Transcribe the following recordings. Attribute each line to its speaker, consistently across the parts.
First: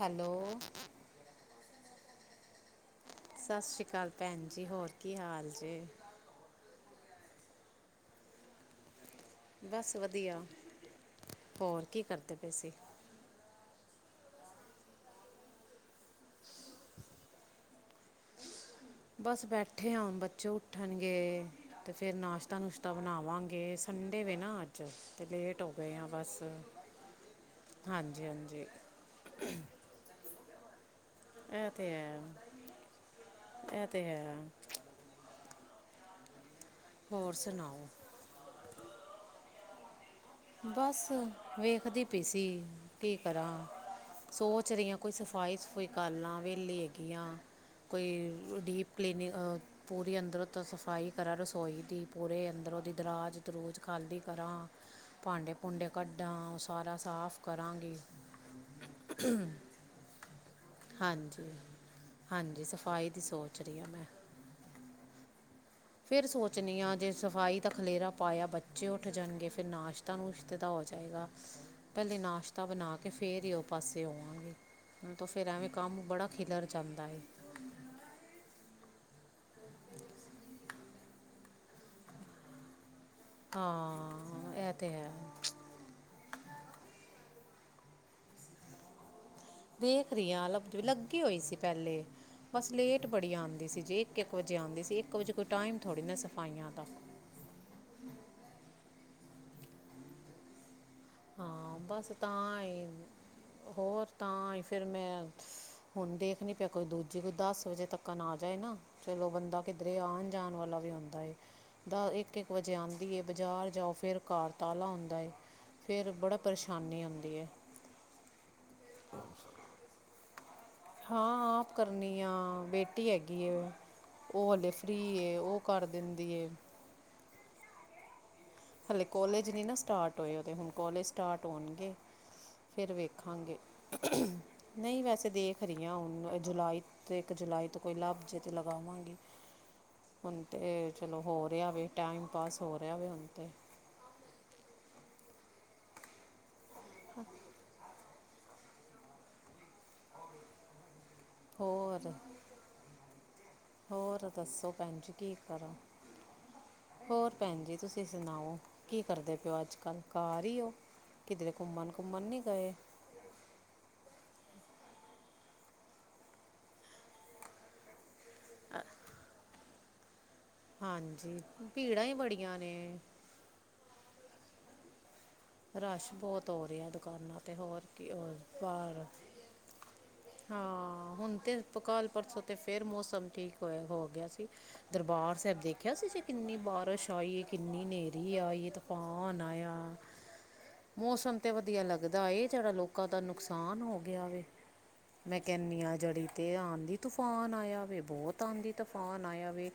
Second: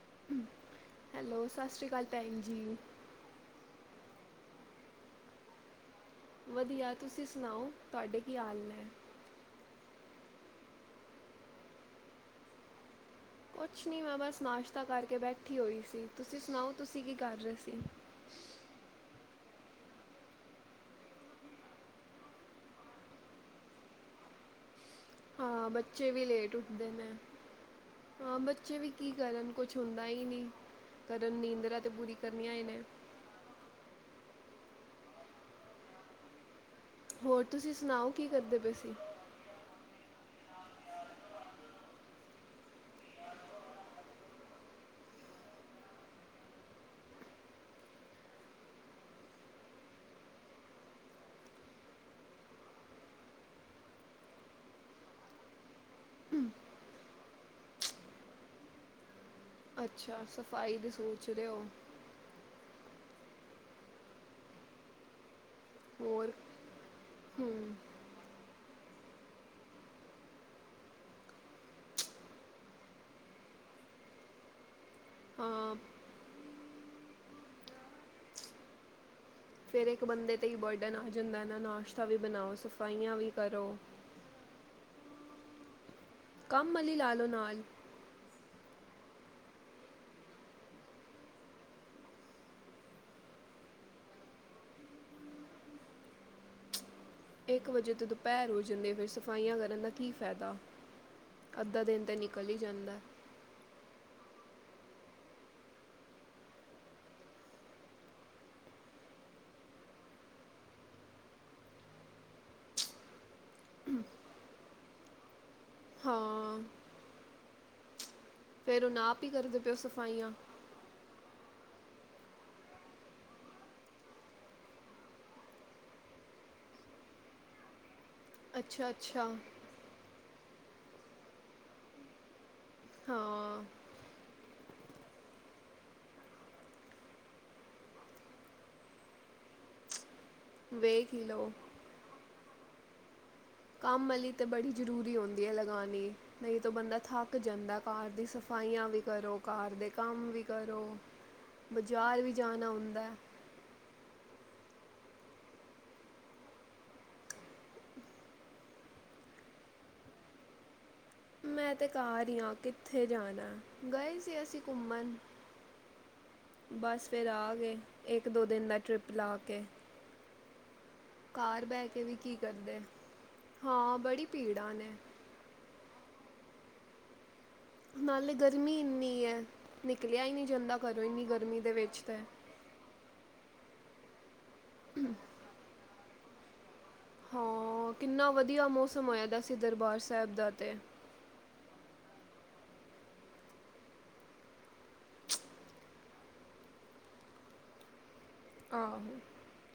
Speaker 1: Hello.
Speaker 2: Hello! ਸਤਿ ਸ਼੍ਰੀ ਅਕਾਲ, ਭੈਣ ਜੀ।
Speaker 1: ਸਤਿ ਸ਼੍ਰੀ ਅਕਾਲ, ਭੈਣ ਜੀ। ਹੋਰ ਕਿ ਹਾਲ ਜੇ?
Speaker 2: ਵਧੀਆ, ਤੁਸੀਂ ਸੁਣਾਓ ਤੁਹਾਡੇ ਕਿ ਹਾਲ ਨੇ?
Speaker 1: ਬਸ ਵਧੀਆ। ਹੋਰ ਕਿ ਕਰਦੇ ਪਏ ਸੀ?
Speaker 2: ਕੁਛ ਨਹੀਂ ਮੈਂ ਬਸ ਨਾਸ਼ਤਾ ਕਰਕੇ ਬੈਠੀ ਹੋਈ ਸੀ, ਤੁਸੀਂ ਸੁਣਾਓ ਤੁਸੀਂ ਕਿ ਕਰ ਰਹੇ ਸੀ?
Speaker 1: ਬਸ ਬੈਠੇ ਆ। ਬੱਚੇ ਉੱਠਣਗੇ। ਤੇ ਫੇਰ ਨਾਸ਼ਤਾ -ਨੁਸ਼ਤਾ ਬਣਾਵਾਗੇ ਸੰਡੇ ਵੇ ਨਾ ਅੱਜ। ਤੇ ਲੇਟ
Speaker 2: ਹਾਂ
Speaker 1: ਹੋ ਗਏ ਆ
Speaker 2: ਬੱਚੇ ਵੀ
Speaker 1: ਬਸ
Speaker 2: ਲੇਟ ਉੱਠਦੇ ਨੇ।
Speaker 1: ਹਾਂਜੀ
Speaker 2: ਹਾਂ
Speaker 1: ਹਾਂਜੀ
Speaker 2: ਬੱਚੇ ਵੀ ਕੀ ਕਰਨ ਕੁਛ। ਹੁੰਦਾ ਹੀ ਨੀ। ਕਰਨ
Speaker 1: ਇਹ
Speaker 2: ਨੀਂਦਰਾ
Speaker 1: ਤਾਂ
Speaker 2: ਤੇ ਪੂਰੀ
Speaker 1: ਹੈ
Speaker 2: ਕਰਨੀਆਂ ਈ ਨੇ
Speaker 1: ਇਹ ਤੇ ਹੈ।
Speaker 2: ਹੋਰ ਤੁਸੀਂ ਸੁਣਾਓ ਕਿ ਕਰਦੇ ਪਏ ਸੀ?
Speaker 1: ਬਸ ਵੇਖਦੀ ਪਈ ਸੀ ਕਿ ਕਰਾਂ? ਸੋਚ ਰਹੀ ਹਾਂ। ਕੋਈ ਸਫ਼ਾਈ- ਸਫੂਈ ਕਰ ਲਾ ਵਹਲੀ ਹੈਗੀਆਂ ਕੋਈ ਡੀਪ ਕਲੀਨਿੰਗ ਅ ਪੂਰੀ ਅੰਦਰੋਂ ਤਾਂ ਸਫਾਈ ਕਰਾਂ ਰਸੋਈ ਦੀ, ਪੂਰੇ ਅੰਦਰ ਉਹਦੀ ਦਰਾਜ ਦਰੂਜ ਖਾਲੀ ਕਰਾਂ। ਭਾਂਡੇ ਭੂੰਡੇ ਕੱਢਾਂ, ਉਹ ਸਾਰਾ ਸਾਫ ਕਰਾਂਗੇ।
Speaker 2: ਅੱਛਾ, ਸਫ਼ਾਈ ਦੀ ਸੋਚ ਰਿਓ।
Speaker 1: ਹਾਂਜੀ, ਸਫ਼ਾਈ ਦੀ ਸੋਚ ਰਹੀ ਆਂ ਮੈਂ। ਫੇਰ
Speaker 2: ਹੋਰ
Speaker 1: ਸੋਚਣੀ ਆ, ਜੇ ਸਫ਼ਾਈ ਤਾਂ
Speaker 2: ਹੂੰ
Speaker 1: ਖਲੇਰਾ ਪਾਇਆ ਬੱਚੇ ਉੱਠ ਜਾਣਗੇ, ਫਿਰ ਨਾਸ਼ ਤਾਨੂੰ ਇਸ ਤੇ ਦਾ ਹੋ ਜਾਏਗਾ, ਪਹਿਲੇ ਨਾਸ਼ਤਾ ਬਣਾ ਕੇ ਫੇਰ ਹੀ ਉਹ ਪਾਸੇ ਹੋਵਾਂਗੇ। ਹੁਣ ਤਾ ਫੇਰ ਐਵੇਂ
Speaker 2: ਹਾਂ
Speaker 1: ਕੰਮ ਬੜਾ ਖਿਲਰ ਜਾਂਦਾ।
Speaker 2: ਫੇਰ ਇੱਕ ਬੰਦੇ ਤੇ ਹੀ ਬਰਡਨ ਆ ਜਾਂਦਾ ਨਾ, ਨਾਸ਼ਤਾ ਵੀ ਬਣਾਓ, ਸਫਾਈਆਂ ਵੀ ਕਰੋ
Speaker 1: ਹਾਂ, ਇਹ ਤੇ ਹੈ।
Speaker 2: ਕੰਮ ਆਲੀ ਲਾ ਲੋ ਨਾਲ।
Speaker 1: ਦੇਖ ਰਹੀ ਆਂ, ਲੱਭ ਲੱਗੀ ਹੋਈ ਸੀ ਪਹਿਲੇ। ਬਸ ਲੇਟ ਬੜੀ ਆਂਦੀ ਸੀ, ਜੇ ਇੱਕ-ਇੱਕ ਵਜੇ ਆਂਦੀ ਸੀ, ਇੱਕ ਵਜੇ ਕੋਈ ਟਾਈਮ ਥੋੜ੍ਹੀ ਨਾ ਸਫਾਈਆਂ ਦਾ।
Speaker 2: ਇੱਕ ਵਜੇ ਤੇ ਦੁਪਹਿਰ ਹੋ ਜਾਂਦੀ ਏ, ਫਿਰ ਸਫਾਈਆਂ ਕਰਨ ਦਾ ਕੀ ਫਾਇਦਾ। ਅੱਧਾ ਦਿਨ ਤਾਂ ਨਿਕਲ ਹੀ ਜਾਂਦਾ।
Speaker 1: ਹੋਰ ਤਾਂਹੀ ਫਿਰ ਮੈਂ ਹੁਣ ਦੇਖ ਨੀ ਪਿਆ ਕੋਈ ਦੂਜੀ, ਕੋਈ ਦਸ ਵਜੇ ਤੱਕ ਨਾ ਆ ਜਾਏ ਨਾ। ਚਲੋ ਬੰਦਾ ਕਿੱਦਰੇ ਆਣ ਜਾਣ ਵਾਲਾ ਵੀ ਹੁੰਦਾ ਏ। ਦਾ ਇੱਕ-ਇੱਕ ਵਜੇ ਆਂਦੀ ਏ, ਬਜ਼ਾਰ ਜਾਓ ਫਿਰ ਘਰ ਤਾਲਾ ਹੰਦਾ ਏ। ਫਿਰ ਬੜਾ ਪਰੇਸ਼ਾਨੀ ਆਉਂਦੀ ਏ।
Speaker 2: ਫੇਰ ਹੁਣ ਆਪ ਹੀ ਕਰਦੇ ਪਏ ਓ ਸਫਾਈਆਂ।
Speaker 1: ਹਾਂ-ਹਾਂ, ਆਪ ਕਰਨੀ ਆ ਬੇਟੀ ਹੈਗੀ ਏ। ਉਹ ਹਲੇ ਫਰੀ ਏ, ਉਹ ਕਰ ਦਿੰਦੀ ਏ।
Speaker 2: ਅੱਛਾ
Speaker 1: ਹਲੇ
Speaker 2: ਅੱਛਾ
Speaker 1: ਕੋਲੇਜ ਨੀ ਨਾ ਸਟਾਟ ਹੋਏ, ਉਹਦੇ ਹੁਣ ਕੋਲਜ ਸਟਾਟ ਹੋਣਗੇ। ਫੇਰ ਵੇਖਾਂਗੇ।
Speaker 2: ਹਾਂ
Speaker 1: ਨਹੀਂ ਵੈਸੇ ਦੇਖ ਰਈ ਆਂ, ਹੁਣ ਜੁਲਾਈ ਤੋਂ ਇੱਕ ਜੁਲਾਈ ਤੋਂ ਕੋਈ ਲੱਭਜੇ ਤੇ ਲਗਾਵਾਂਗੀ। ਹੁਣ ਤੇ
Speaker 2: ਵੇਖ
Speaker 1: ਚਲੋ
Speaker 2: ਹੀ
Speaker 1: ਹੋ
Speaker 2: ਲਓ
Speaker 1: ਰਿਹਾ ਵੇ, ਟੈਮ ਪਾਸ ਹੋ ਰਿਹਾ ਵੇ ਹੁਣ ਤੇ।
Speaker 2: ਕੰਮ ਆਲੀ ਤੇ ਬੜੀ ਜ਼ਰੂਰੀ ਹੁੰਦੀ ਐ ਲਗਾਣੀ, ਨਹੀਂ ਤਾਂ ਬੰਦਾ ਥੱਕ ਜਾਂਦਾ। ਘਰ ਦੀ ਸਫਾਈਆਂ ਵੀ ਕਰੋ, ਘਰ ਦੇ ਕੰਮ ਵੀ ਕਰੋ।
Speaker 1: ਹੋਰ
Speaker 2: ਬਜ਼ਾਰ ਵੀ ਜਾਣਾ ਹੁੰਦਾ।
Speaker 1: ਹੋਰ ਦੱਸੋ ਭੈਣ ਜੀ, ਕੀ ਕਰੋ। ਹੋਰ ਭੈਣ ਜੀ ਤੁਸੀਂ ਸੁਣਾਓ, ਕੀ ਕਰਦੇ ਪਏ ਓ ਅੱਜ-ਕੱਲ ਘਰ ਹੀ। ਕਿਧਰੇ
Speaker 2: ਮੈਂ ਤੇ
Speaker 1: ਘੁੰਮਣ- ਘੁੰਮਣ,
Speaker 2: ਘਰ ਹੀ
Speaker 1: ਨਹੀਂ
Speaker 2: ਹਾਂ
Speaker 1: ਗਏ।
Speaker 2: ਕਿੱਥੇ ਜਾਣਾ, ਗਏ ਸੀ ਅਸੀਂ ਘੁੰਮਣ। ਬਸ ਫਿਰ ਆ ਗਏ, ਇੱਕ- ਦੋ ਦਿਨ ਦਾ ਟ੍ਰਿਪ ਲਾ ਕੇ।
Speaker 1: ਹਾਂਜੀ,
Speaker 2: ਕਾਰ ਬਹਿ ਕੇ
Speaker 1: ਭੀੜਾਂ ਹੀ
Speaker 2: ਵੀ ਕੀ
Speaker 1: ਬੜੀਆਂ ਨੇ।
Speaker 2: ਕਰਦੇ ਹਾਂ, ਬੜੀ ਭੀੜਾਂ ਨੇ।
Speaker 1: ਰਸ਼ ਬਹੁਤ ਹੋ ਰਿਹਾ ਦੁਕਾਨਾਂ ਤੇ ਹੋਰ ਕੀ
Speaker 2: ਨਾਲੇ
Speaker 1: ਹੁਣ,
Speaker 2: ਗਰਮੀ
Speaker 1: ਬਾਹਰ
Speaker 2: ਇੰਨੀ ਹੈ ਨਿਕਲਿਆ ਹੀ ਨਹੀਂ ਜਾਂਦਾ ਘਰੋਂ
Speaker 1: ਹਾਂ
Speaker 2: ਇੰਨੀ
Speaker 1: ਹੁਣ ਤੇ
Speaker 2: ਗਰਮੀ ਦੇ ਵਿੱਚ
Speaker 1: ਕੱਲ-ਪਰਸੋਂ ਤੇ ਫਿਰ ਮੌਸਮ ਠੀਕ ਹੋਇਆ ਹੋ ਗਿਆ ਸੀ।, ਦਰਬਾਰ ਸਾਹਿਬ ਦੇਖਿਆ ਸੀ ਤੁਸੀਂ ਕਿੰਨੀ ਬਾਰਿਸ਼ ਆਈ ਏ, ਕਿੰਨੀ
Speaker 2: ਹਾਂ
Speaker 1: ਨੇਰੀ ਆਈ ਏ, ਤੂਫਾਨ ਆਇਆ।
Speaker 2: ਸਾਹਿਬਜਾਦੇ
Speaker 1: ਮੌਸਮ ਤੇ ਵਧੀਆ ਲੱਗਦਾ ਏ, ਜਿਹੜਾ ਲੋਕਾਂ ਦਾ ਨੁਕਸਾਨ ਹੋ ਗਿਆ ਵੇ। ਮੈ ਕਹਿੰਨੀ ਆ ਜਦ ਵੀ ਆਂਧੀ ਤੂਫਾਨ ਆਇਆ ਵੇ, ਬਹੁਤ ਆਂਧੀ
Speaker 2: ਆਹੋ
Speaker 1: ਤੂਫਾਨ ਆਇਆ ਵੇ।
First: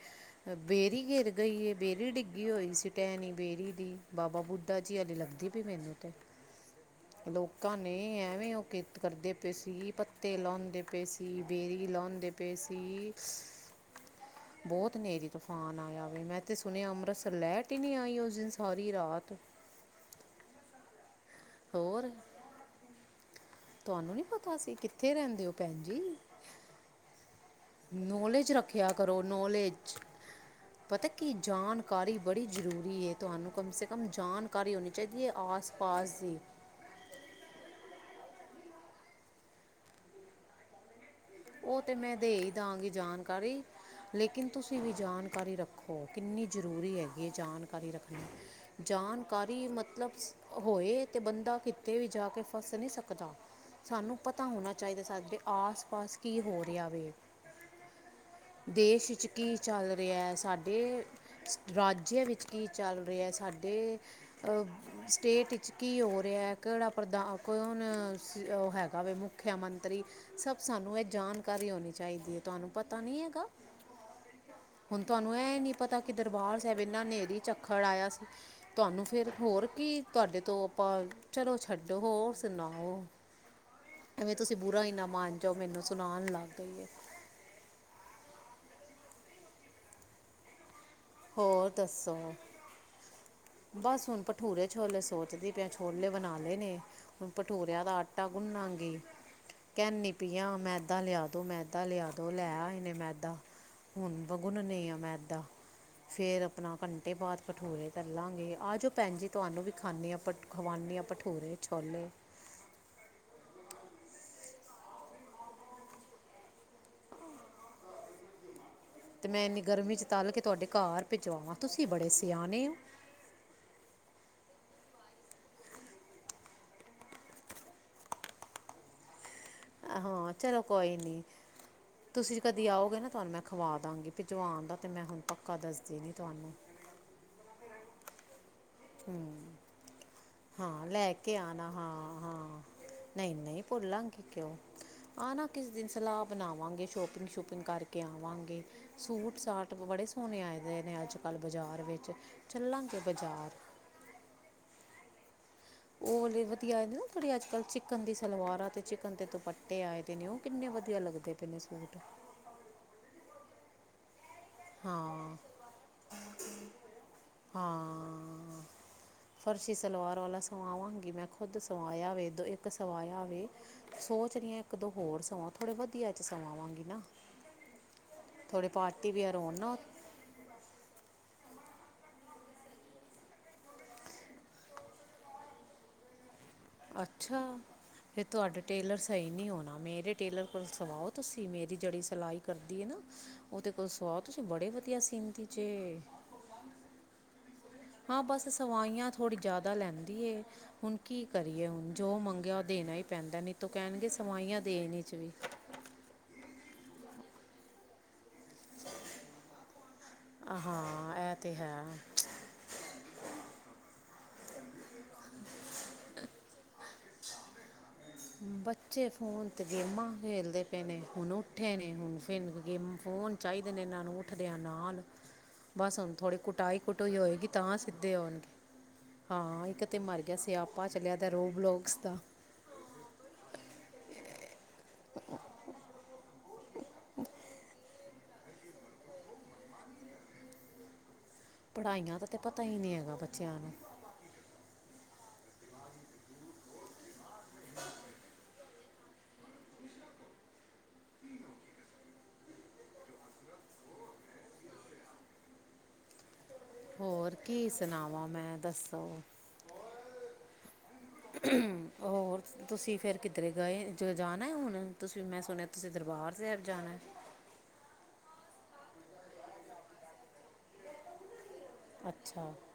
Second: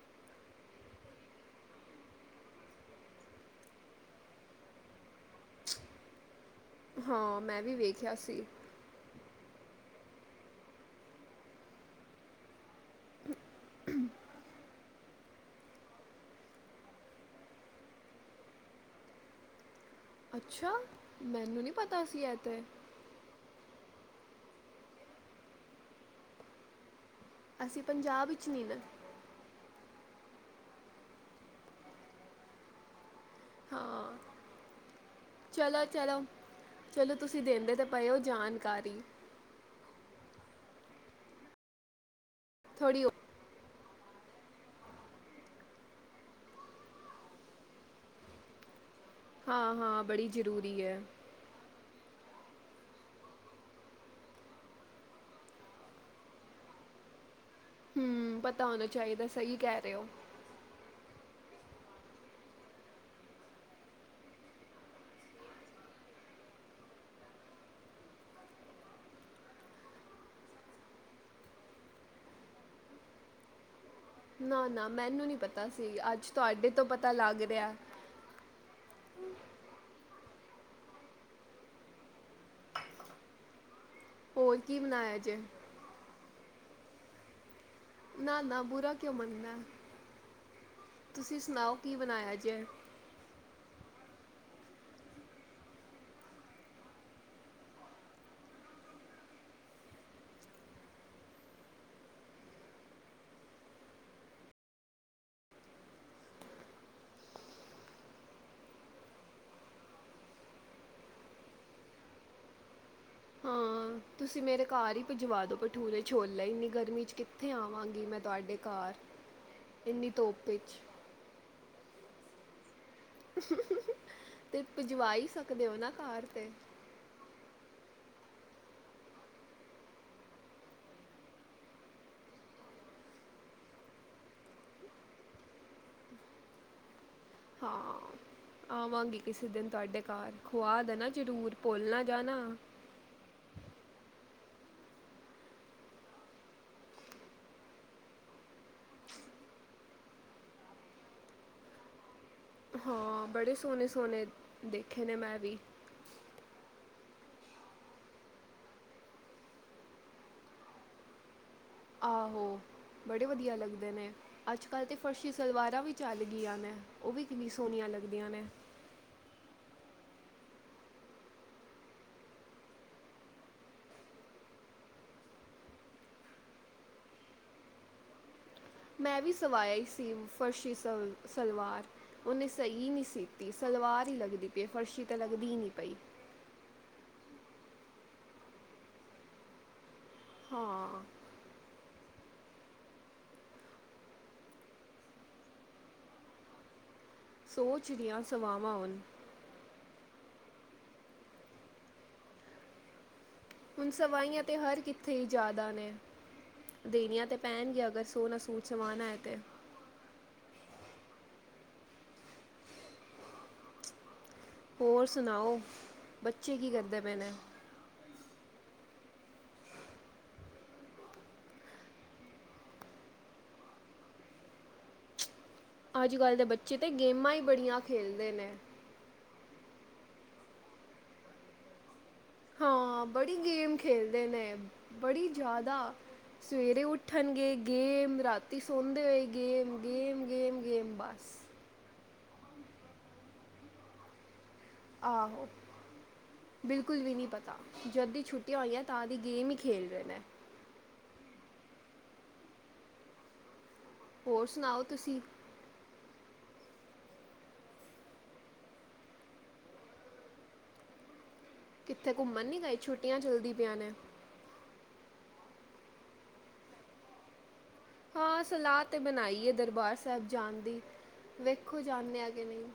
Speaker 1: ਬੇਰੀ ਗਿਰ ਗਈ ਏ, ਬੇਰੀ ਡਿੱਗੀ ਹੋਈ ਸੀ, ਟੈਹਣੀ ਬੇਰੀ ਦੀ, ਬਾਬਾ ਬੁੱਢਾ ਜੀ ਆਲੀ ਲੱਦੀ ਤੇ ਮੈਨੂੰ ਤੇ,
Speaker 2: ਹਾਂ ਮੈਂ ਵੀ
Speaker 1: ਲੋਕਾਂ ਨੇ
Speaker 2: ਵੇਖਿਆ ਸੀ
Speaker 1: ਐਵੇਂ ਉਹ ਕੀ ਕਰਦੇ ਪਏ ਸੀ, ਪੱਤੇ ਲਾਉਂਦੇ ਪਏ ਸੀ, ਬੇਰੀ ਲਾਉਂਦੇ ਪਏ ਸੀ। ਬਹੁਤ ਨੇਰੀ ਤੂਫਾਨ ਆਇਆ ਵਾ, ਮੈਂ ਤੇ ਸੁਣਿਆ ਅੰਮ੍ਰਿਤਸਰ ਲੈਟ ਹੀ ਨੀ ਆਈ, ਉਸ ਦਿਨ ਸਾਰੀ ਰਾਤ।
Speaker 2: ਅੱਛਾ, ਮੈਨੂੰ ਨੀ ਪਤਾ
Speaker 1: ਹੋਰ
Speaker 2: ਸੀ ਇਹ ਤੇ।
Speaker 1: ਤੁਹਾਨੂੰ ਨੀ ਪਤਾ ਸੀ, ਕਿੱਥੇ ਰਹਿੰਦੇ ਹੋ ਭੈਣ ਜੀ।
Speaker 2: ਅਸੀਂ ਪੰਜਾਬ ਵਿੱਚ
Speaker 1: ਨੋਲੇਜ
Speaker 2: ਨਹੀਂ ਨਾ
Speaker 1: ਰੱਖਿਆ ਨੌਲੇਜ ਪਤਾ ਕੀ ਜਾਣਕਾਰੀ ਬੜੀ ਜ਼ਰੂਰੀ ਹੈ। ਤੁਹਾਨੂੰ ਕਮ ਸੇ ਕਮ
Speaker 2: ਹਾਂ
Speaker 1: ਜਾਣਕਾਰੀ ਹੋਣੀ ਚਾਹੀਦੀ ਹੈ
Speaker 2: ਚਲੋ
Speaker 1: ਆਸ-ਪਾਸ
Speaker 2: ਚਲੋ
Speaker 1: ਦੀ।
Speaker 2: ਚਲੋ ਤੁਸੀਂ ਦਿੰਦੇ ਤਾਂ ਪਏ ਹੋ ਜਾਣਕਾਰੀ।
Speaker 1: ਉਹ ਤਾਂ ਮੈਂ ਦੇ ਹੀ ਦਾਗੀ
Speaker 2: ਥੋੜੀ
Speaker 1: ਜਾਣਕਾਰੀ। ਲੇਕਿਨ ਤੁਸੀਂ ਵੀ ਜਾਣਕਾਰੀ ਰੱਖੋ ਕਿੰਨੀ ਜ਼ਰੂਰੀ ਹੈਗੀ ਹੈ ਜਾਣਕਾਰੀ ਰੱਖਣੀ। ਜਾਣਕਾਰੀ
Speaker 2: ਹਾਂ ਹਾਂ
Speaker 1: ਮਤਲਬ
Speaker 2: ਬੜੀ ਜ਼ਰੂਰੀ ਹੈ
Speaker 1: ਹੋਏ ਤੇ ਬੰਦਾ ਤੇ ਵੀ ਜਾ ਕੇ ਫਸ ਨੀ ਸਕਦਾ ਸਾਨੂੰ ਪਤਾ ਹੋਣਾ ਚਾਹੀਦਾ ਸਾ ਵੀ ਆਸ-ਪਾਸ ਕੀ ਹੋ ਰਿਹਾ ਵੇ
Speaker 2: ਹੂੰ ਪਤਾ ਹੋਣਾ
Speaker 1: ਦੇਸ਼
Speaker 2: ਚਾਹੀਦਾ
Speaker 1: ਚ ਕੀ
Speaker 2: ਸਹੀ ਕਹਿ
Speaker 1: ਚੱਲ
Speaker 2: ਰਹੇ ਹੋ
Speaker 1: ਰਿਹਾ ਸਾਡੇ ਰਾਜਿਆ ਵਿੱਚ ਕੀ ਚੱਲ ਰਿਹਾ ਸਾਡੇ ਅਹ ਸਟੇਟ ਇਚ ਕੀ ਹੋ ਰਿਹਾ ਕਿਹੜਾ ਪ੍ਰਧਾਨ ਕੌਣ ਉਹ ਹੈਗਾ ਵ ਮੁੱਖਿਆ ਮੰਤਰੀ ਸਭ ਸਾਨੂੰ ਇਹ ਜਾਣਕਾਰੀ ਹੋਣੀ ਚਾਹੀਦੀ ਏ ਤੁਹਾਨੂੰ ਪਤਾ ਨੀ ਹੈਗਾ?
Speaker 2: ਨਾ ਨਾ
Speaker 1: ਹੁਣ
Speaker 2: ਮੈਨੂੰ
Speaker 1: ਤੁਹਾਨੂੰ
Speaker 2: ਨਹੀਂ
Speaker 1: ਐਹ ਨੀ
Speaker 2: ਸੀ
Speaker 1: ਪਤਾ ਕਿ
Speaker 2: ਅੱਜ
Speaker 1: ਦਰਬਾਰ
Speaker 2: ਤੁਹਾਡੇ
Speaker 1: ਸਾਹਿਬ
Speaker 2: ਤੋਂ
Speaker 1: ਏਨਾਂ
Speaker 2: ਪਤਾ
Speaker 1: ਨ੍ਹੇਰੀ
Speaker 2: ਲੱਗ ਰਿਹਾ
Speaker 1: ਝਖੱੜ ਆਇਆ ਸੀ। ਤੁਹਾਨੂੰ ਫਿਰ ਹੋਰ ਕੀ ਤੁਹਾਡੇ ਤੋ ਆਪਾਂ ਚਲੋ ਛੱਡੋ ਹੋਰ ਸੁਣਾਓ, ਐਵੇਂ ਤੁਸੀਂ
Speaker 2: ਹੋਰ ਕੀ
Speaker 1: ਬੁਰਾ ਈ ਨਾ
Speaker 2: ਬਣਾਇਆ
Speaker 1: ਮਾਨ
Speaker 2: ਜੇ
Speaker 1: ਜਾਓ ਮੈਨੂੰ ਸੁਣਾਉਣ ਲੱਗ ਗਈ।
Speaker 2: ਨਾ-ਨਾ ਬੁਰਾ ਕਿਉਂ ਮੰਨਨਾ ਤੁਸੀਂ
Speaker 1: ਹੋਰ
Speaker 2: ਸੁਣਾਓ ਕੀ
Speaker 1: ਦੱਸੋ
Speaker 2: ਬਣਾਇਆ ਜੇ?
Speaker 1: ਬਸ ਹੁਣ ਭਟੂਰੇ-ਛੋਲੇ ਸੋਚਦੀ ਪਈ ਆ, ਛੋਲੇ ਬਣਾ ਲੈ ਨੇ। ਭਟੂਰਿਆਂ ਦਾ ਆਟਾ ਗੁਨਾਗੀ। ਕਹਿੰਨੀ ਪਈ ਆ ਮੈਦਾ ਲਿਆ ਦੋ, ਮੈਦਾ ਲਿਆ ਦੋ ਲੈ ਆਏ ਨੇ ਮੈਦਾ। ਹੁਣ ਮੈਂ ਗੁਣਨੀ ਆ ਮੈਦਾ। ਫਿਰ ਆਪਣਾ ਘੰਟੇ ਬਾਅਦ ਭਟੂਰੇ ਤਲਾਂਗੇ ਆ ਜਾਓ ਭੈਣ ਜੀ ਤੁਹਾਨੂੰ ਵੀ ਖਾਨੀਂ ਹਾ ਭਟ ਖਵਾਨੀ ਆਂ ਭਟੂਰੇ-ਛੋਲੇ।
Speaker 2: ਹਾਂ
Speaker 1: ਹੂੰ।
Speaker 2: ਤੁਸੀਂ ਮੇਰੇ ਘਰ ਹੀ ਭਿਜਵਾ ਦੋ ਭਟੂਰੇ -ਛੋਲੈ ਇੰਨੀ ਗਰਮੀ ਚ ਕਿੱਥੇ ਆਵਾਂਗੀ ਮੈਂ ਤੁਹਾਡੇ ਘਰ।
Speaker 1: ਤੇ ਮੈਂ ਇੰਨੀ ਗਰਮੀ ਚ ਤਲ ਕੇ
Speaker 2: ਧੁੱਪ
Speaker 1: ਤੁਹਾਡੇ
Speaker 2: ਵਿੱਚ
Speaker 1: ਘਰ ਭਿਜਵਾਵਾਂ ਤੁਸੀਂ ਬੜੇ ਸਿਆਣੇ ਹੋ।
Speaker 2: ਤੇ ਭਿਜਵਾ ਹੀ ਸਕਦੇ ਹੋ ਨਾ ਘਰ ਤੇ।
Speaker 1: ਆਹ, ਚਲੋ ਕੋਈ ਨੀ। ਤੁਸੀਂ ਕਦੀ ਆਓਗੇ ਨਾ ਤੁਹਾਨੂੰ ਮੈਂ ਖਵਾਦਾਂਗੀ ਭਿਜਵਾਨ ਦਾ ਤੇ ਮੈਂ ਪੱਕਾ ਦੱਸਦੀ ਨੀ ਤੁਹਾਨੂੰ।
Speaker 2: ਹਾਂ। ਆਵਾਂਗੀ ਕਿਸੇ ਦਿਨ ਤੁਹਾਡੇ ਘਰ ਖੁਵਾ
Speaker 1: ਹਾਂ
Speaker 2: ਦੇਨਾ ਜਰੂਰ ਭੁੱਲ ਨਾ ਜਾਣਾ।
Speaker 1: ਨਹੀ-ਨਹੀ ਭੁੱਲਾਂਗੀ ਕਿਉਂ। ਆਨਾ ਕਿਸੇ ਦਿਨ ਸਲਾਹ ਬਣਾਵਾਂਗੇ ਸ਼ੋਪਿੰਗ-ਸ਼ੂਪਿੰਗ ਕਰਕੇ ਆਵਾਂਗੇ। ਸੂਟ-ਸਾਟ ਬੜੇ ਸੋਹਣੇ ਆਂਏ ਦੇ ਨੇ ਅੱਜ- ਕੱਲ੍ਹ ਬਜ਼ਾਰ ਵਿੱਚ ਚੱਲਾਂਗੇ ਬਜ਼ਾਰ।
Speaker 2: ਸੋਣੇੇ-ਸੋਣੇ ਦੇਖੇ ਨੇ ਮੈਂ ਵੀ।
Speaker 1: ਉਹ ਵਲੇ ਵਧੀਆ ਆਏ ਦੇ ਨਾ ਜਿਹੜੇ ਅੱਜ-ਕੱਲ ਚਿਕਨ ਦੀ ਸਲਵਾਰਾਂ ਅਤੇ ਚਿਕਨ ਦੇ ਦੁਪੱਟੇ ਆਏ ਦੇ ਨੇ ਉਹ ਕਿੰਨੇ ਵਧੀਆ ਲੱਗਦੇ। ਕਿੰਨੇ ਸ
Speaker 2: ਆਹੋ ਬੜੇ ਵਧੀਆ ਲੱਗਦੇ ਨੇ। ਅੱਜ ਕੱਲ ਤਾਂ ਫਰਸ਼ੀ
Speaker 1: ਹਾਂ
Speaker 2: ਸਲਵਾਰਾਂ ਵੀ ਚੱਲ ਗਈਆਂ ਨੇ ਉਹ ਵੀ ਕਿੰਨੀਆਂ ਸੋਹਣੀਆਂ ਲੱਗਦੀਆਂ ਨੇ।
Speaker 1: ਹਾਂ ਫਰਸ਼ੀ ਸਲਵਾਰ ਵਾਲਾ ਸਵਾਵਾਂਗੀ ਮੈਂ ਖੁਦ ਸਵਾਇਆ ਵੈ ਦੋ ਇੱਕ ਸਵਾਇਆ ਵੈ। ਸੋਚ ਰਹੀ ਹ ਇੱਕ, ਦੋ ਹੋਰ ਸਵਾ ਥੋੜੇ ਵਧੀਆ ਚ ਸਵਾਵਾਂਗੀ ਨਾ। ਥੋੜ੍ਹੇ ਪਾਰਟੀ
Speaker 2: ਮੈਂ ਵੀ
Speaker 1: ਵੀਅਰ ਹੋਣ
Speaker 2: ਸਵਾਇਆ
Speaker 1: ਨਾ
Speaker 2: ਹੀ ਸੀ ਫਰਸ਼ੀ ਸਲ ਸਲਵਾਰ। ਉਹਨੇ ਸਹੀ ਨੀ ਸੀਤੀ ਸਲਵਾਰ ਹੀ ਲੱਗਦੀ ਪਈ ਫਰਸ਼ੀ ਤਾ ਲੱਗਦੀ ਨੀ ਪਈ।
Speaker 1: ਅੱਛਾ ਫਿਰ ਤੁਹਾਡਾ ਟੇਲਰ ਸਹੀ ਨੀ ਹੋਣਾ ਮੇਰੇ ਟੇਲਰ ਕੋਲ
Speaker 2: ਹਾਂ
Speaker 1: ਸਵਾਓ ਤੁਸੀ ਮੇਰੀ ਜਿਹੜੀ ਸਿਲਾਈ ਕਰਦੀ ਏ ਨਾ ਉਹਦੇ ਕੋਲ ਸਵਾਉ ਤੁਸੀ ਬੜੇ ਵਧੀਆ ਸੀਂਦੀ ਜੇ।
Speaker 2: ਸੋਚ
Speaker 1: ਹਾਂ
Speaker 2: ਰਹੀਆਂ
Speaker 1: ਬੱਸ
Speaker 2: ਸਵਾਵਾਂ ਹੁਣ
Speaker 1: ਸਵਾਈਆ ਥੋੜ੍ਹੀ ਜਾਦਾ ਲੈਂਦੀ ਏ ਹੁਣ ਕੀ ਕਰੀਏ ਹੁਣ ਜੋ ਮੰਗਿਆ ਉਹ ਦੇਣਾ ਹੀ ਪੈਂਦਾ ਨਹੀ
Speaker 2: ਹੁਣ ਸਵਾਈਆਂ ਤੇ ਹਰ ਕਿੱਥੇ ਹੀ ਜਾਦਾ ਨੇ। ਦੇਨੀਆ ਤੇ ਪੈਣਗੀਆ ਅਗਰ ਸੋਣਾ ਸੂਟ ਸਵਾਨਾ ਐ ਤੇ।
Speaker 1: ਆ ਹਾਂ, ਐਹ ਤੇ ਹੈ।
Speaker 2: ਹੋਰ ਸੁਣਾਓ, ਬੱਚੇ ਕੀ ਕਰਦੇ ਪਏ ਨੇ?
Speaker 1: ਬੱਚੇ ਫੋਨ ਤੇ ਗੇਮਾਂ ਖੇਲਦੇ ਪਏ ਨੇ। ਹੁਣ ਉੱਠੇ ਨੇ, ਫਿਰ ਗੇਮ, ਫੋਨ। ਚਾਈਦੇ ਨੇ, ਇਨਾਂ ਨੂੰ ਉੱਠਦਿਆਂ ਨਾਲ। ਬਸ ਹੁਣ
Speaker 2: ਅੱਜ
Speaker 1: ਥੋੜ੍ਹੀ
Speaker 2: ਕੱਲ੍ਹ ਦੇ ਬੱਚੇ
Speaker 1: ਕੁਟਾਈ -
Speaker 2: ਤੇ
Speaker 1: ਕੁਟੂਈ
Speaker 2: ਗੇਮਾਂ ਹੀ
Speaker 1: ਹੋਏਗੀ ਤਾਂ
Speaker 2: ਬੜੀਆਂ
Speaker 1: ਸਿੱਧੇ
Speaker 2: ਖੇਲਦੇ
Speaker 1: ਹੋਣਗੇ।
Speaker 2: ਨੇ
Speaker 1: ਹਾਂ, ਇੱਕ ਤੇ ਮਰ ਗਿਆ ਸਿਆਪਾਂ ਚੱਲੇ ਆਂ ਤੇ ਰੋਡ ਬਲੋਕ, ਸਿੱਧਾ।
Speaker 2: ਹਾਂ, ਬੜੀ ਗੇਮ ਖੇਲਦੇ ਨੇ, ਬੜੀ ਜ਼ਿਆਦਾ। ਸਵੇਰੇ ਉੱਠਣਗੇ ਗੇਮ। ਰਾਤੀ ਸੌਦੇ ਹੋਏ ਗੇਮ। ਗੇਮ, ਗੇਮ, ਗੇਮ, ਬਸ।
Speaker 1: ਪੜ੍ਹਾਈਆਂ ਦਾ ਤੇ ਪਤਾ ਹੀ ਨਹੀ ਹੈਗਾ ਬੱਚਿਆਂ ਨੂੰ।
Speaker 2: ਆਹੋ। ਬਿਲਕੁਲ ਵੀ ਨਹੀਂ ਪਤਾ ਜਦ ਦੀ ਛੁੱਟੀਆਂ ਹੋਈਆਂ ਤਾਂ ਦੀ ਗੇਮ ਹੀ ਖੇਲ ਰਹੇ ਨੇ। ਹੋਰ ਸੁਣਾਓ ਤੁਸੀਂ।
Speaker 1: ਹੋਰ ਕੀ ਸੁਣਾਵਾਂ ਮੈਂ ਦੱਸੋ? ਹ
Speaker 2: ਕਿੱਥੇ
Speaker 1: ਹੋਰ
Speaker 2: ਘੁੰਮਣ ਨਹੀਂ ਗਏ
Speaker 1: ਤੁਸੀਂ ਫੇਰ
Speaker 2: ਛੁੱਟੀਆਂ
Speaker 1: ਕਿੱਧਰੇ
Speaker 2: ਚਲਦੀ ਪਈਆਂ
Speaker 1: ਗਏ
Speaker 2: ਨੇ
Speaker 1: ਜ। ਜਾਣਾ ਹੁਣ ਤੁਸੀਂ ਮੈਂ ਸੁਣਿਆ ਤੁਸੀਂ ਦਰਬਾਰ ਸੈਬ ਜਾਣਾ।
Speaker 2: ਹਾਂ ਸਲਾਹ ਤੇ ਬਣਾਈ ਹੈ ਦਰਬਾਰ ਸਾਹਿਬ ਜਾਣ ਦੀ ਵੇਖੋ ਜਾਂਦੇ ਆ ਕਿ
Speaker 1: ਅੱਛਾ
Speaker 2: ਨਹੀਂ।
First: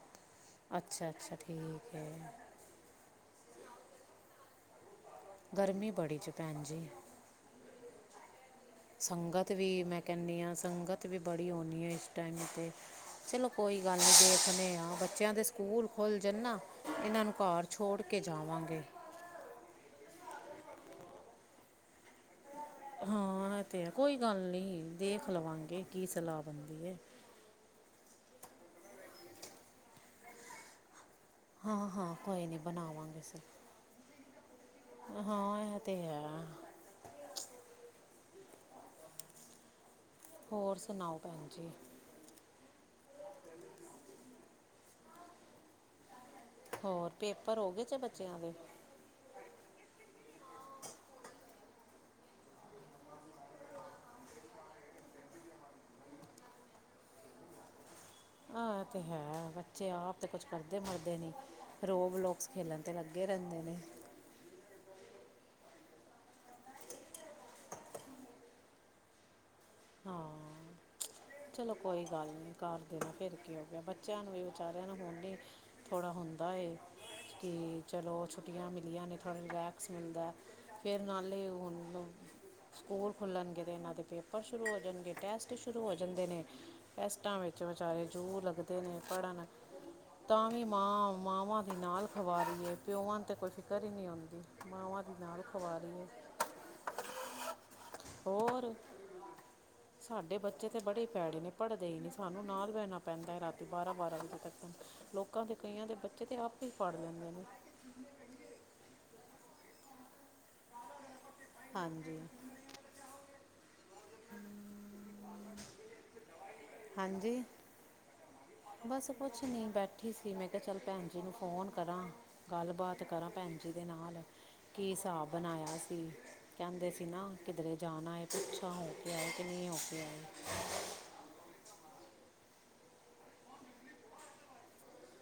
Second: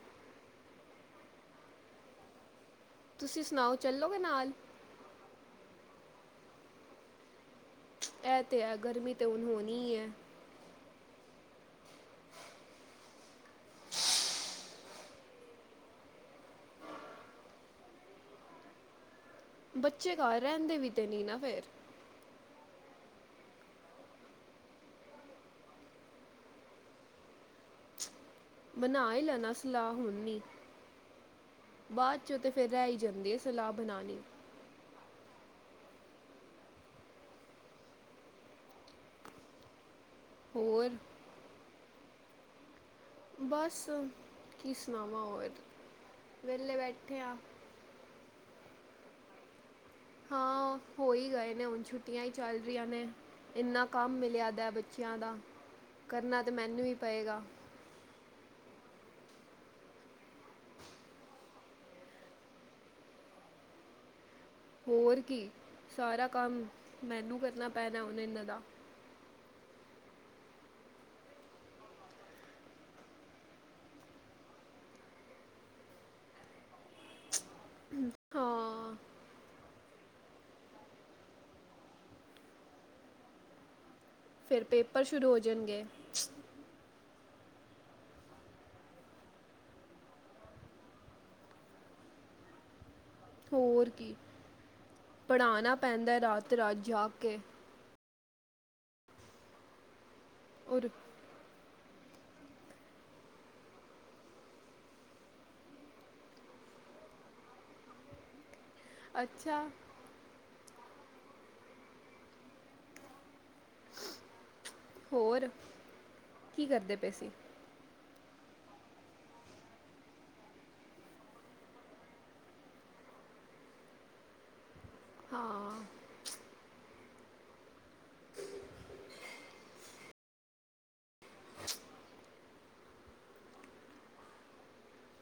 Speaker 1: ਅੱਛਾ ਅੱਛਾ ਠੀਕ ਹੈ।
Speaker 2: ਤੁਸੀਂ ਸੁਣਾਓ ਚੱਲੋਗੇ ਨਾਲ।
Speaker 1: ਗਰਮੀ ਬੜੀ 'ਚ ਭੈਣ ਜੀ।
Speaker 2: ਇਹ ਤਾਂ ਹੈ ਗਰਮੀ ਤਾਂ ਹੁਣ
Speaker 1: ਸੰਗਤ
Speaker 2: ਹੋਣੀ
Speaker 1: ਵੀ
Speaker 2: ਹੀ
Speaker 1: ਮੈਂ
Speaker 2: ਹੈ
Speaker 1: ਕਹਿੰਦੀ ਹਾਂ ਸੰਗਤ। ਵੀ ਬੜੀ ਹੋਣੀ ਆ ਇਸ ਟਾਈਮ ਤੇ ਚਲੋ ਕੋਈ ਗੱਲ ਨਹੀਂ ਦੇਖਦੇ ਹਾਂ ਬੱਚਿਆਂ ਦੇ ਸਕੂਲ। ਖੁੱਲ ਜਾਂਦਾ ਇਹਨਾਂ ਨੂੰ ਘਰ ਛੋੜ ਕੇ ਜਾਵਾਂਗੇ।
Speaker 2: ਬੱਚੇ ਘਰ ਰੈਂਦੇ ਵੀ ਤੇ ਨਹੀਂ ਨਾ ਫਿਰ।
Speaker 1: ਹਾਂ ਇਹ ਤੇ ਹੈ ਕੋਈ ਗੱਲ ਨੀ ਦੇਖ ਲਵਾਂਗੇ ਕੀ ਸਲਾਹ ਬੰਦੀ ਹੈ।
Speaker 2: ਬਨਾ ਹੀ ਲੈਣਾ ਸਲਾਹ ਹੁਣ ਨੀ।
Speaker 1: ਹਾਂ ਹਾਂ
Speaker 2: ਬਾਅਦ ਚੋਂ
Speaker 1: ਕੋਈ
Speaker 2: ਤਾਂ
Speaker 1: ਨਹੀਂ
Speaker 2: ਫਿਰ ਰਹਿਈ
Speaker 1: ਬਣਾਵਾਂਗੇ
Speaker 2: ਜਾਂਦੇ
Speaker 1: ਸਰ
Speaker 2: ਸਲਾਹ ਬਣਾਣੀ।
Speaker 1: ਹਾਂ ਇਹ ਤੇ ਹੈ। ਹੋਰ ਸੁਣਾਓ ਭੈਣ ਜੀ।
Speaker 2: ਬਸ ਕੀ ਸੁਣਾਵਾਂ ਹੋਰ। ਵਿਹਲੇ
Speaker 1: ਹੋਰ
Speaker 2: ਬੈਠੇ ਆ
Speaker 1: ਪੇਪਰ ਹੋ ਗਏ ਚ ਬੱਚਿਆਂ ਦੇ।
Speaker 2: ਹਾਂ ਹੋ ਹੀ ਗਏ ਨੇ ਹੁਣ ਛੁੱਟੀਆਂ ਹੀ ਚੱਲ ਰਹੀਆਂ ਨੇ। ਇੰਨਾ ਕੰਮ ਮਿਲਿਆ ਦਾ ਬੱਚਿਆਂ ਦਾ ਕਰਨਾ ਤੇ ਮੈਨੂੰ ਹੀ ਪਏਗਾ।
Speaker 1: ਆ ਤੇ ਹੈ। ਬੱਚੇ ਆਪ ਤੇ ਕੁਛ ਕਰਦੇ ਮਰਦੇ ਨੀ ਰੋਬਲੋਕਸ ਖੇਲਣ ਤੇ ਲੱਗੇ ਰੈਂਦੇ ਨੇ।
Speaker 2: ਹੋਰ ਕੀ ਸਾਰਾ ਕੰਮ ਮੈਨੂੰ ਕਰਨਾ ਪੈਣਾ ਹੁਨੇ ਇਹਨਾਂ ਦਾ
Speaker 1: ਹਾਂ ਚਲੋ ਕੋਈ ਗੱਲ ਨੀ ਕਰ ਦੇਣਾ ਫਿਰ ਕੀ ਹੋ ਗਿਆ ਬੱਚਿਆਂ ਨੂੰ ਵੀ ਵਿਚਾਰਿਆਂ ਨੂੰ ਹੁਣ ਨ ਥੋੜ੍ਹਾ ਹੁੰਦਾ ਕਿ ਚਲੋ ਛੁੱਟੀਆਂ ਮਿਲੀਆ
Speaker 2: ਹਾਂ
Speaker 1: ਜਾ ਨੇ ਥੋੜ੍ਹਾ ਰਿਲੈਕਸ ਮਿਲਦਾ ਫਿਰ ਨਾਲੇ ਹੁਣ ਸਕੂਲ ਖੁੱਲਣਗੇ ਤਾਂ ਇਹਨਾਂ ਦੇ ਪੇਪਰ
Speaker 2: ਫਿਰ ਪੇਪਰ ਸ਼ੁਰੂ ਹੋ ਜਾਣਗੇ
Speaker 1: ਜਦੇ ਨੇ ਟੈਸਟਾਂ ਵਿੱਚ ਬਚਾਰੇ ਜੂ ਲੱਗਦੇ ਨੇ ਪੜ੍ਹਨ ਤਾਂ ਵੀ ਮਾਂ ਮਾਵਾਂ ਦੀ ਨਾਲ ਖਵਾਰੀਏ ਪਿਓਆ ਤੇ ਕੋਈ ਫਿਕਰ ਹੀ
Speaker 2: ਹੋਰ
Speaker 1: ਨਹੀਂ
Speaker 2: ਕੀ
Speaker 1: ਹੋਂਦੀ ਮਾਵਾਂ ਦੀ ਨਾਲ
Speaker 2: ਪੜ੍ਹਾਉਣਾ
Speaker 1: ਖਵਾਰੀ ਹੈ।
Speaker 2: ਪੈਂਦਾ ਰਾਤ ਰਾਤ ਜਾਗ ਕੇ
Speaker 1: ਹੋਰ। ਸਾਡੇ ਬੱਚੇ ਤਾਂ
Speaker 2: ਔਰ
Speaker 1: ਬੜੇ ਹੀ ਪੈੜੇ ਨੇ ਪੜ੍ਹਦੇ ਹੀ ਨਹੀਂ ਸਾਨੂੰ ਨਾਲ ਦ ਬੈਣਾ ਪੈਂਦਾ ਰਾਤੀ ਬਾਰਾਂ ਬਾਰਾਂ ਵਜੇ ਤੱਕ। ਲੋਕਾਂ ਦੇ ਕਈਆਂ ਦੇ ਬੱਚੇ ਤੇ ਆਪੇ ਹੀ ਪੜ ਲੈਦੇ ਨੇ।
Speaker 2: ਅੱਛਾ।
Speaker 1: ਹਾਂਜੀ।
Speaker 2: ਹੋਰ ਕੀ ਕਰਦੇ ਪਏ ਸੀ।
Speaker 1: ਹਾਂਜੀ ਬਸ ਕੁੱਛ ਨੀ ਬੈਠੀ ਸੀ ਮੈਂ ਕਿਹਾ ਚੱਲ ਭੈਣ ਜੀ ਨੂੰ ਫੋਨ ਕਰਾਂ। ਗੱਲਬਾਤ ਕਰਾਂ ਭੈਣ ਜੀ ਦੇ ਨਾਲ ਕੀ ਹਿਸਾਬ ਬਣਾਇਆ
Speaker 2: ਹਾਂ
Speaker 1: ਸੀ ਕਹਿੰਦੇ ਸੀ। ਸੀ ਨਾ ਕਿਧਰੇ ਜਾਣਾ ਹੈ ਪੁੱਛਾਂ ਹੋ ਕੇ ਆਏ ਕਿ ਨਹੀਂ ਹੋ ਕੇ ਆਏ।
Speaker 2: [unintelligible]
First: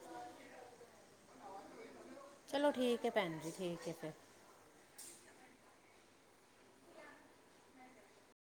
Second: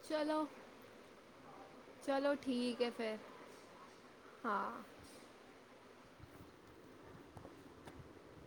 Speaker 2: ਚਲੋ ਚਲੋ ਠੀਕ ਏ
Speaker 1: ਹੈ
Speaker 2: ਫਿਰ
Speaker 1: ਭੈਣ ਜੀ ਠੀਕ ਹੈ ਫਿਰ
Speaker 2: ਹਾਂ।